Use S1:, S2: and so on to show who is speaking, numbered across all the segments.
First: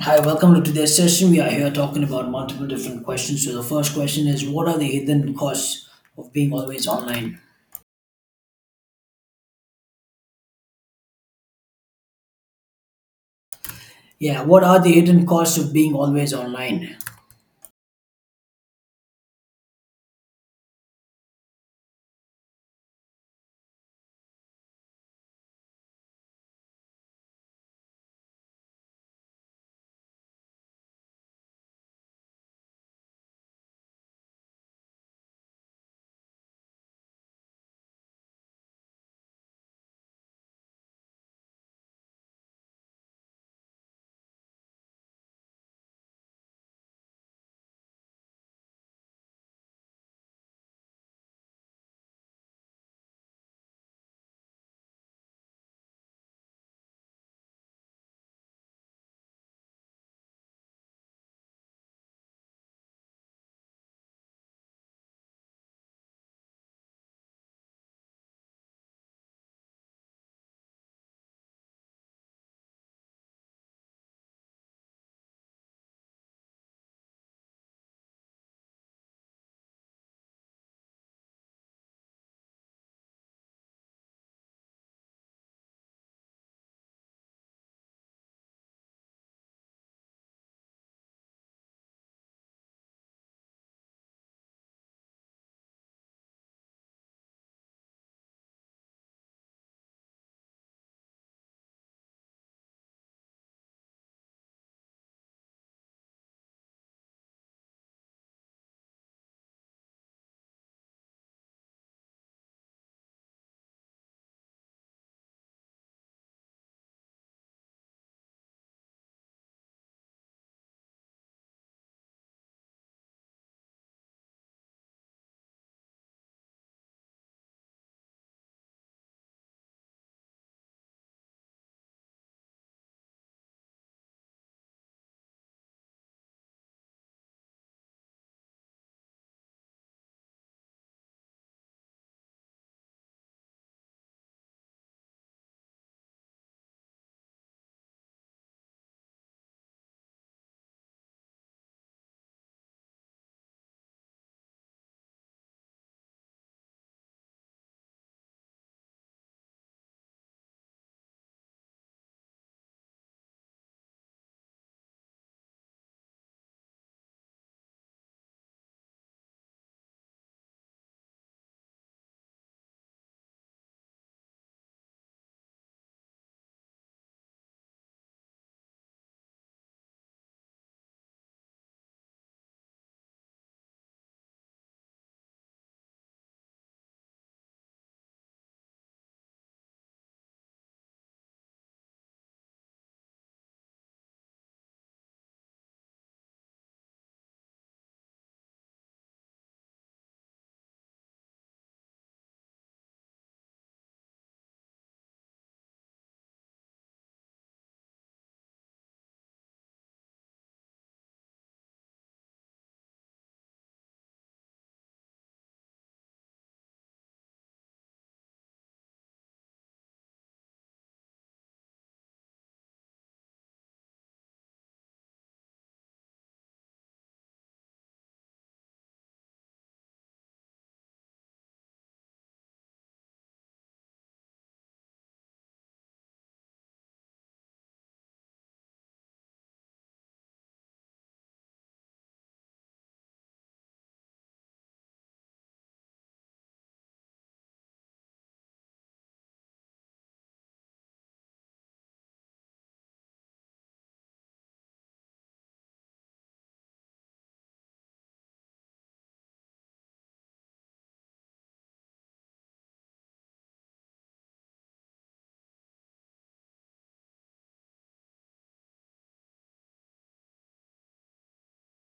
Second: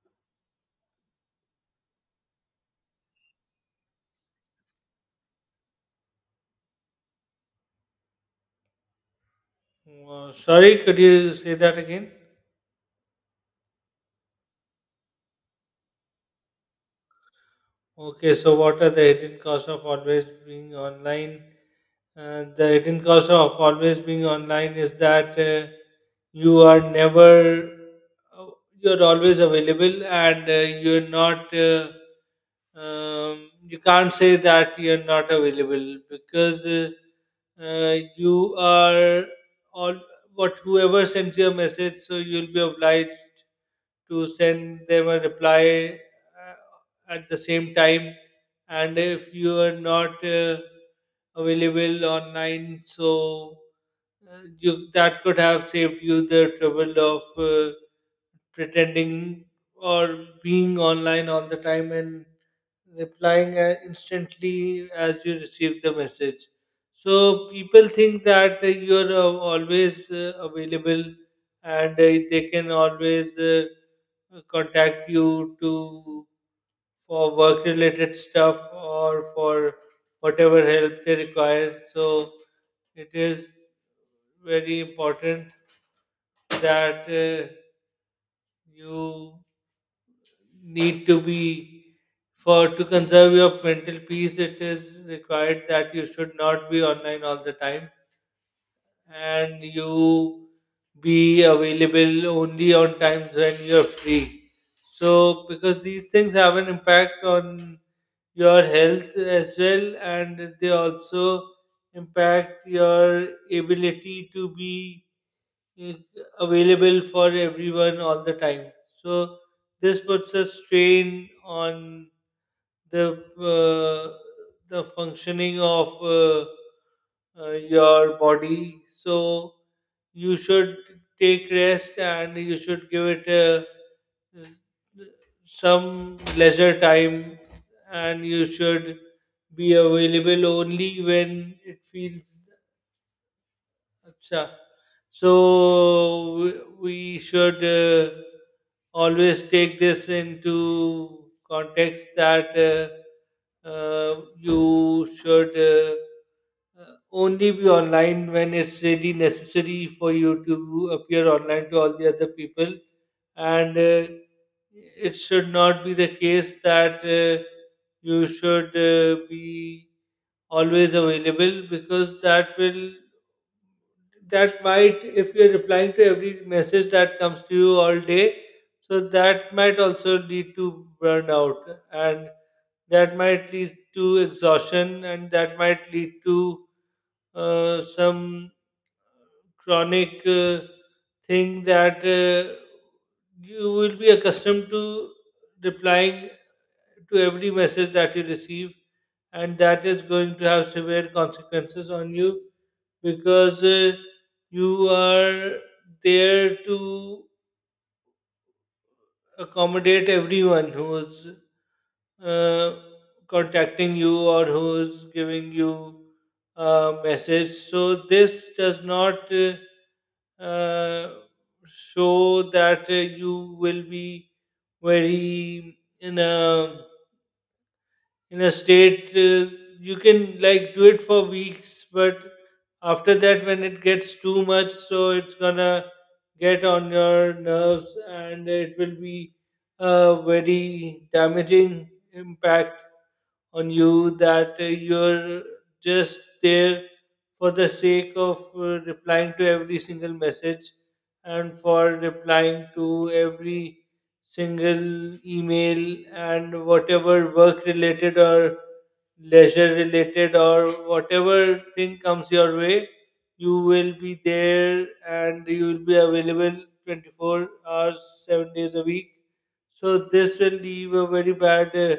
S1: Hi, welcome to today's session. We are here talking about multiple different questions. So, the first question is, what are the hidden costs of being always online?
S2: Wow, sorry, could you say that again?
S1: Yeah, what are the hidden costs of being always online?
S2: Okay, so what are the hidden costs of always being online? The hidden cost of always being online is that you are never you're always available and you can't say that you're not available because you are all what whoever sends you a message, so you'll be obliged to send them a reply at the same time. And if you are not available online, so you, that could have saved you the trouble of pretending or being online all the time and replying instantly as you receive the message. So people think that you're always available, and they can always contact you to for work related stuff or for whatever help they require. So it is very important that you need to be, for to conserve your mental peace, it is required that you should not be online all the time, and you be available only on times when you're free. So, because these things have an impact on your health as well, and they also impact your ability to be i- available for everyone all the time. So this puts a strain on the uh, the functioning of uh, your body. So you should take rest and you should give it a, some leisure time, and you should be available only when it feels Acha. So we we should always take this into context that uh, you should uh, only be online when it's really necessary for you to appear online to all the other people. And it should not be the case that you should be always available, because that might, if you're replying to every message that comes to you all day, so that might also lead to burnout, and that might lead to exhaustion, and that might lead to some chronic thing, that you will be accustomed to replying to every message that you receive, and that is going to have severe consequences on you because you are there to accommodate everyone who's uh, contacting you or who's giving you a message. So this does not uh, show that you will be very in a state, you can like do it for weeks, but after that when it gets too much, so it's gonna get on your nerves and it will be a very damaging impact on you, that you're just there for the sake of replying to every single message, and for replying to every single email and whatever work related or leisure related or whatever thing comes your way, you will be there and you will be available 24 hours, 7 days a week. So this will leave a very bad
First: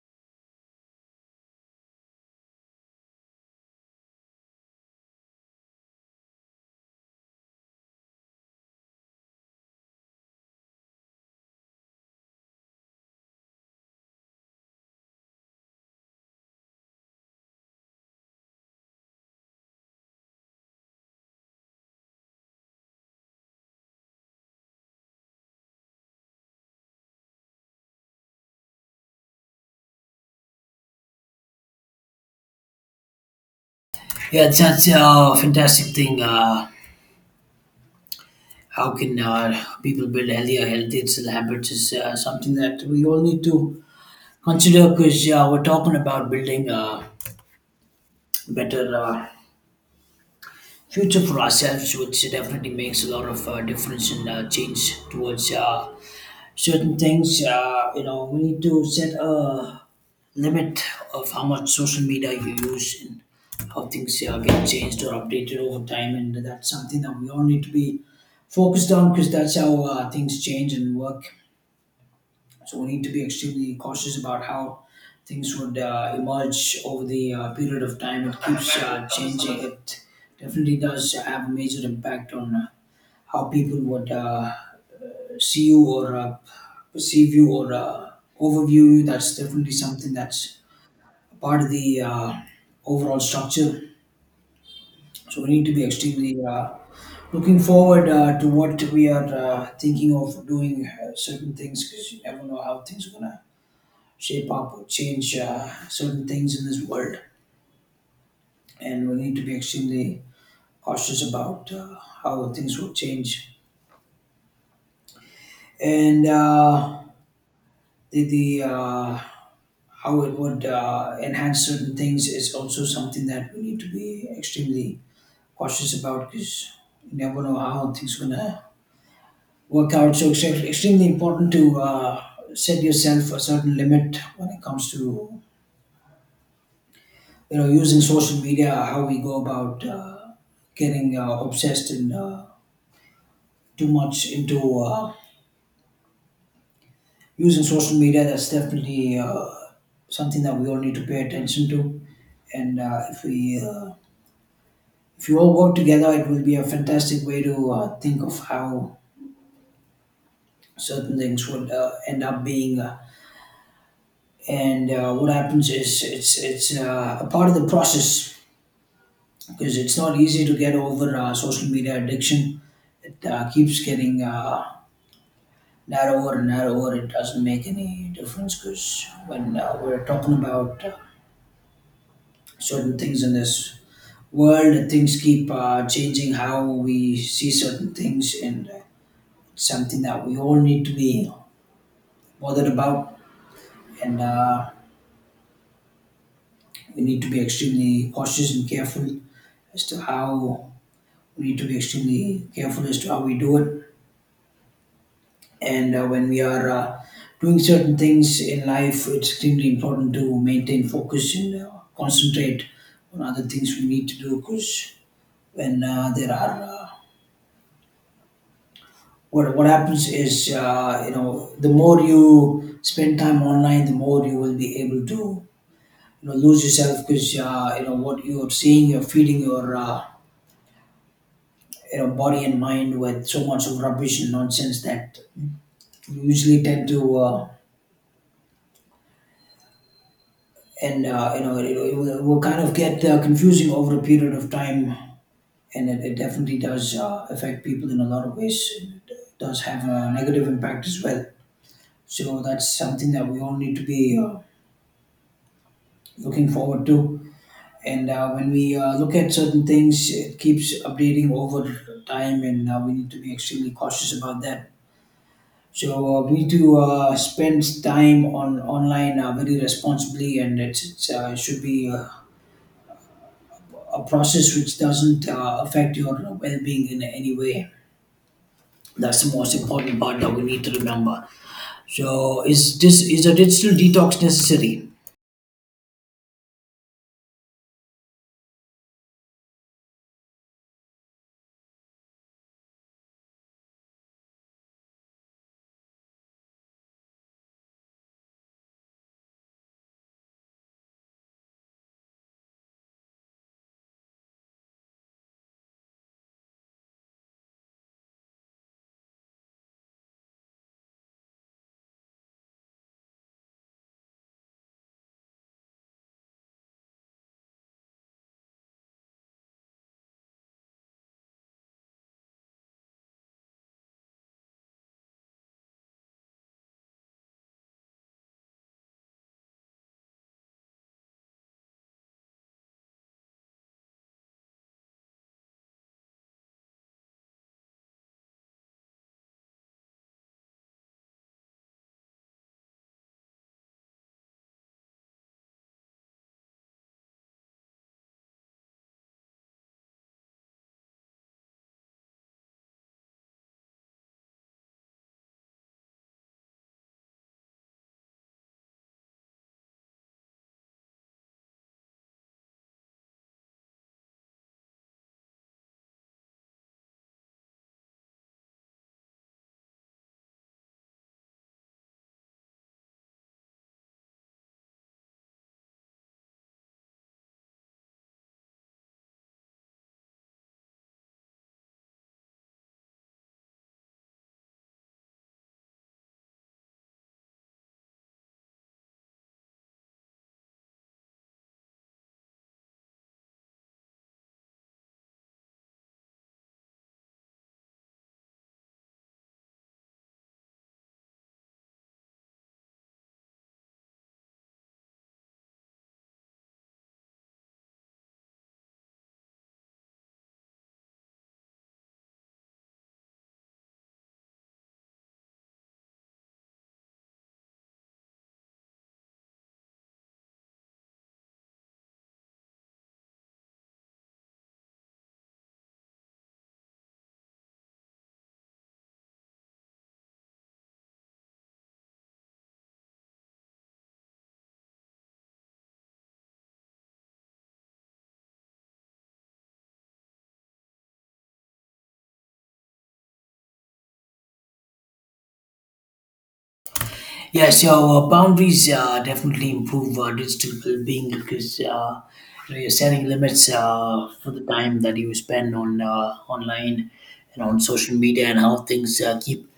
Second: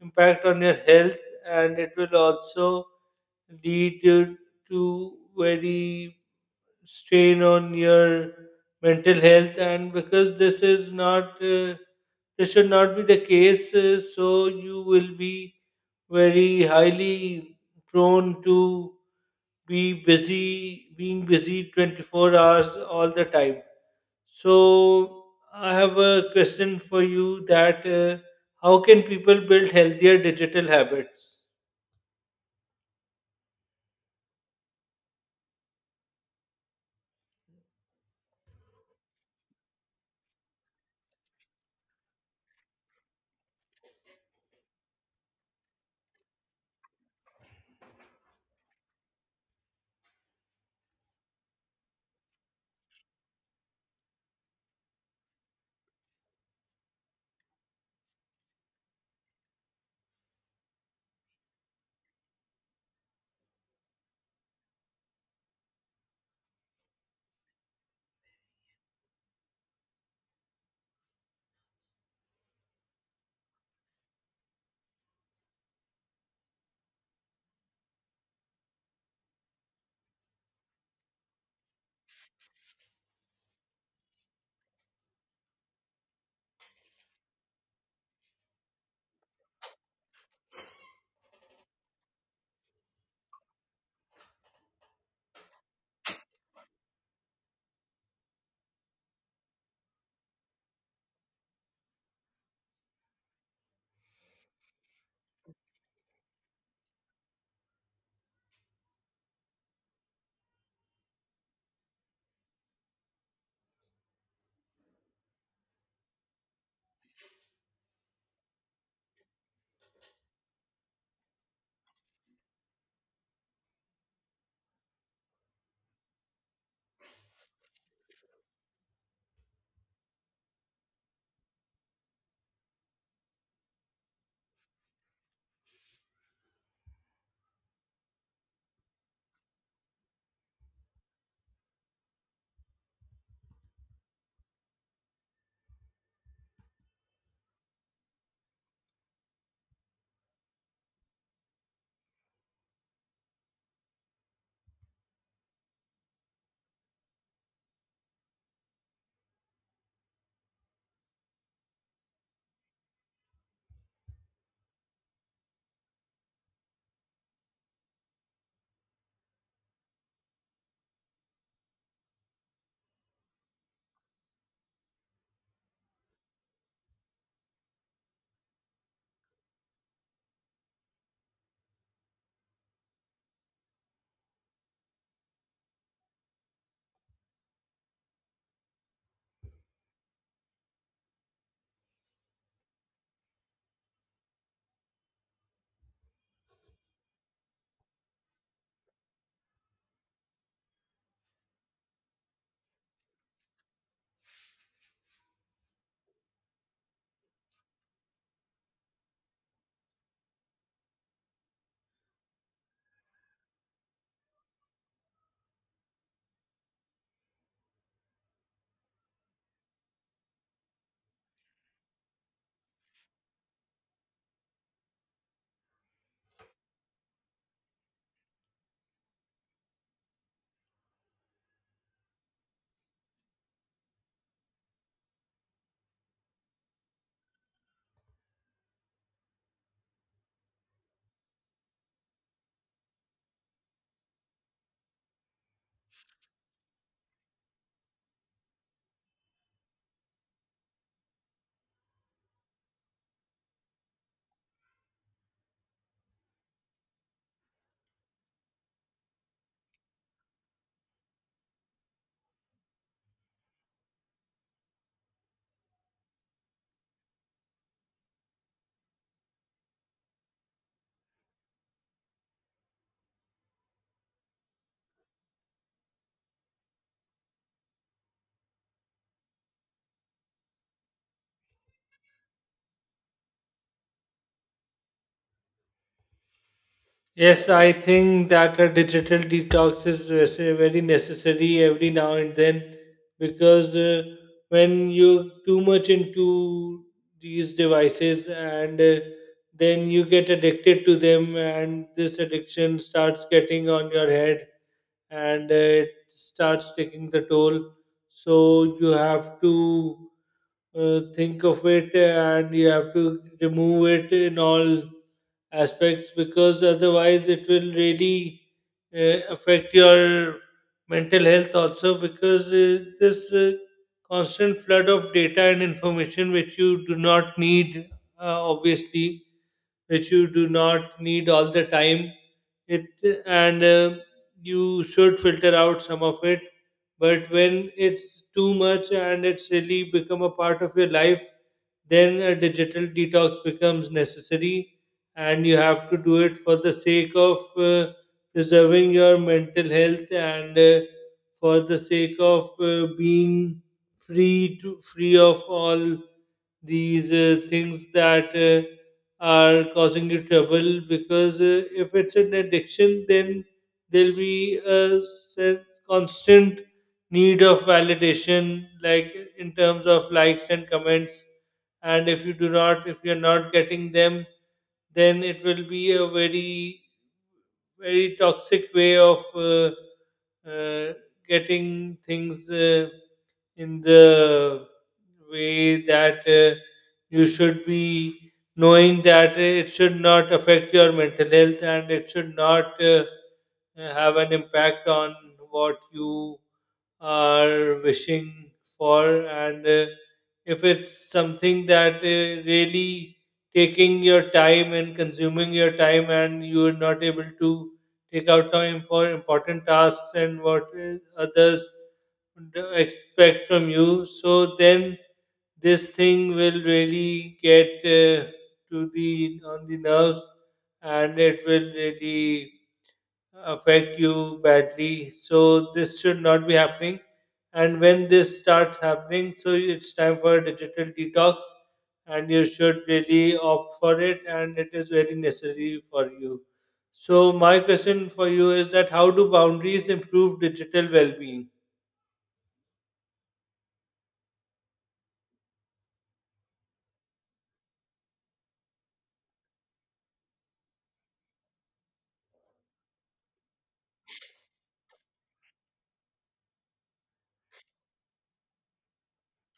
S2: impact on your health, and it will also lead you to very strain on your mental health. And because this is not this should not be the case, so you will be very highly prone to be busy being busy 24 hours all the time. So I have a question for you that how can people build healthier digital habits?
S1: Yeah, it's such a fantastic thing. How can people build healthier, digital habits is something that we all need to consider because we're talking about building a better future for ourselves, which definitely makes a lot of difference and change towards. Certain things, you know, we need to set a limit of how much social media you use and how things get changed or updated over time, and that's something that we all need to be focused on because that's how things change and work. So we need to be extremely cautious about how things would emerge over the period of time. It keeps changing. It definitely does have a major impact on how people would see you or perceive you or overview you. That's definitely something that's a part of the overall structure. So we need to be extremely looking forward to what we are thinking of doing certain things, because you never know how things are gonna shape up or change certain things in this world, and we need to be extremely cautious about how things will change. And the How it would enhance certain things is also something that we need to be extremely cautious about, because you never know how things are going to work out. So it's extremely important to set yourself a certain limit when it comes to, you know, using social media, how we go about getting obsessed and too much into using social media. That's definitely something that we all need to pay attention to. And if we If you all work together, it will be a fantastic way to think of how certain things would end up being. And What happens is, it's a part of the process, because it's not easy to get over social media addiction. It keeps getting narrower and narrower. It doesn't make any difference because when we're talking about certain things in this world, things keep changing how we see certain things, and it's something that we all need to be bothered about, and we need to be extremely cautious and careful as to how we need to be extremely careful as to how we do it. And when we are doing certain things in life, it's extremely important to maintain focus and concentrate on other things we need to do. Because when there are what happens is, you know, the more you spend time online, the more you will be able to, you know, lose yourself, because you know, what you're seeing, you're feeding your you know, body and mind with so much of rubbish and nonsense that you usually tend to, and you know, it will kind of get confusing over a period of time, and it definitely does affect people in a lot of ways. It does have a negative impact as well. So that's something that we all need to be looking forward to. And when we look at certain things, it keeps updating over time, and we need to be extremely cautious about that. So we need to spend time on online very responsibly, and it should be a process which doesn't affect your well-being in any way. That's the most important part that we need to remember. So is this, is a digital detox necessary?
S2: Yes, I think that a digital detox is very necessary every now and then, because when you're too much into these devices and then you get addicted to them, and this addiction starts getting on your head, and it starts taking the toll. So you have to think of it, and you have to remove it in all aspects, because otherwise it will really affect your mental health also, because this constant flood of data and information which you do not need, obviously, which you do not need all the time, it and you should filter out some of it, but when it's too much and it's really become a part of your life, then a digital detox becomes necessary, and you have to do it for the sake of preserving your mental health, and for the sake of being free of all these things that are causing you trouble. Because if it's an addiction, then there'll be a constant need of validation, like in terms of likes and comments, and if you do not, if you're not getting them, then it will be a very very toxic way of uh, getting things. In the way that you should be knowing that it should not affect your mental health, and it should not have an impact on what you are wishing for. And if it's something that really taking your time and consuming your time, and you are not able to take out time for important tasks and what others expect from you, so then this thing will really get to the on the nerves, and it will really affect you badly. So this should not be happening. And when this starts happening, so it's time for a digital detox, and you should really opt for it, and it is very necessary for you. So my question for you is that how do boundaries improve digital well-being?
S1: Yeah, so boundaries definitely improve digital well-being, because you know, you're setting limits for the time that you spend on online and on social media, and how things keep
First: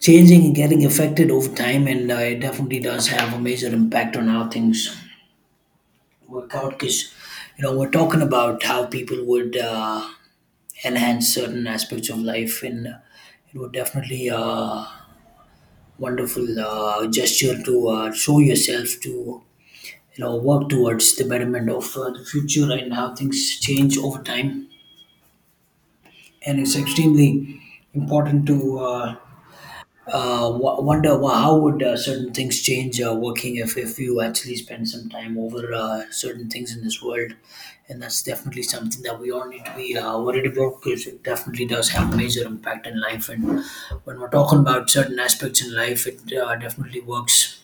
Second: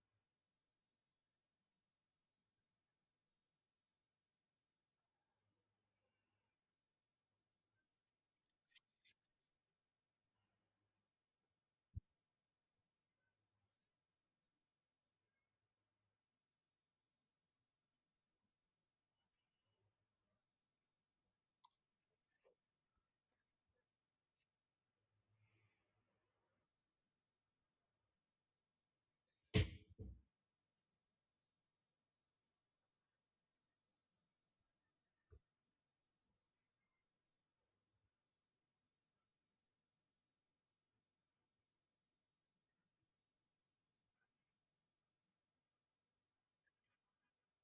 S1: changing and getting affected over time. And it definitely does have a major impact on how things work out, because you know, we're talking about how people would enhance certain aspects of life, and it would definitely wonderful gesture to show yourself to, you know, work towards the betterment of the future and how things change over time. And it's extremely important to wonder, well, how would certain things change working if you actually spend some time over certain things in this world. And that's definitely something that we all need to be worried about, because it definitely does have a major impact in life. And when we're talking about certain aspects in life, it definitely works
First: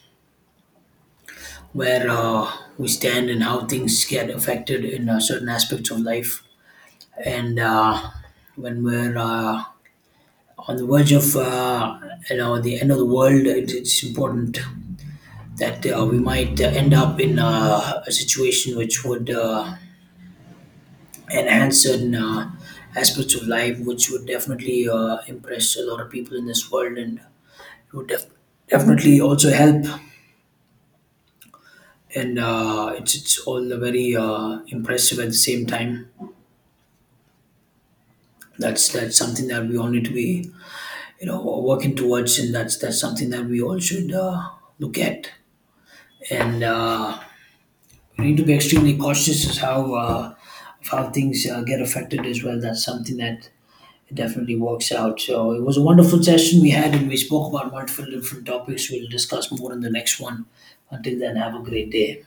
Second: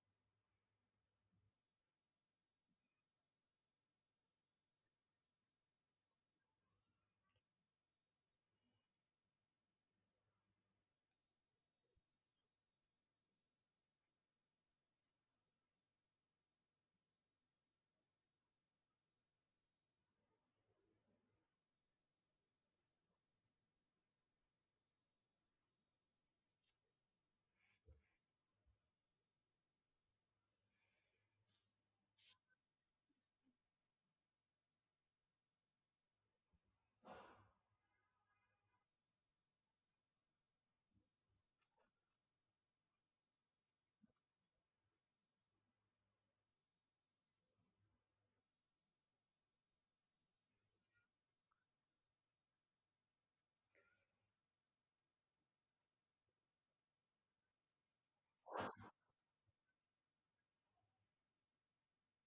S1: where we stand and how things get affected in certain aspects of life. And when we're on the verge of you know, the end of the world, it's important that we might end up in a situation which would enhance certain aspects of life, which would definitely impress a lot of people in this world, and would definitely also help. And it's all very impressive at the same time. That's something that we all need to be, you know, working towards, and that's something that we all should look at. And we need to be extremely cautious as how of how things get affected as well. That's something that definitely works out. So it was a wonderful session we had, and we spoke about multiple different topics. We'll discuss more in the next one. Until then, have a great day.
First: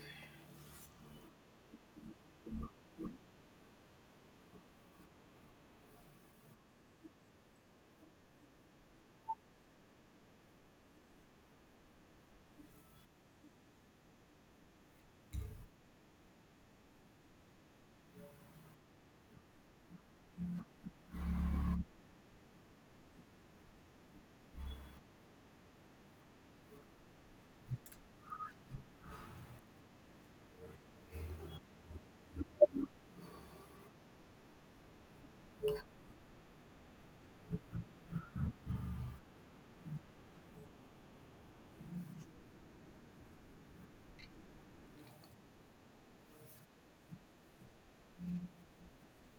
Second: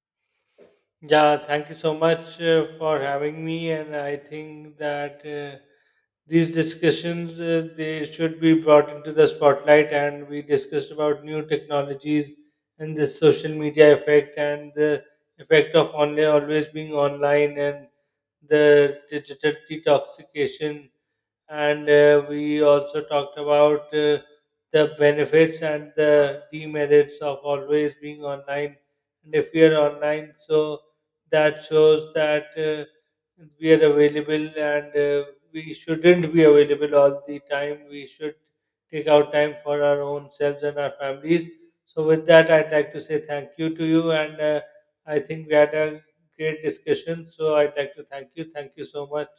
S2: Yeah, thank you so much for having me. And I think that these discussions they should be brought into the spotlight. And we discussed about new technologies and the social media effect, and the effect of online, always being online, and the digital detoxification, and we also talked about the benefits and the demerits of always being online. And if we are online, so that shows that we are available, and we shouldn't be available all the time, we should take out time for our own selves and our families. So with that, I'd like to say thank you to you. And I think we had a great discussion, so I'd like to thank you so much.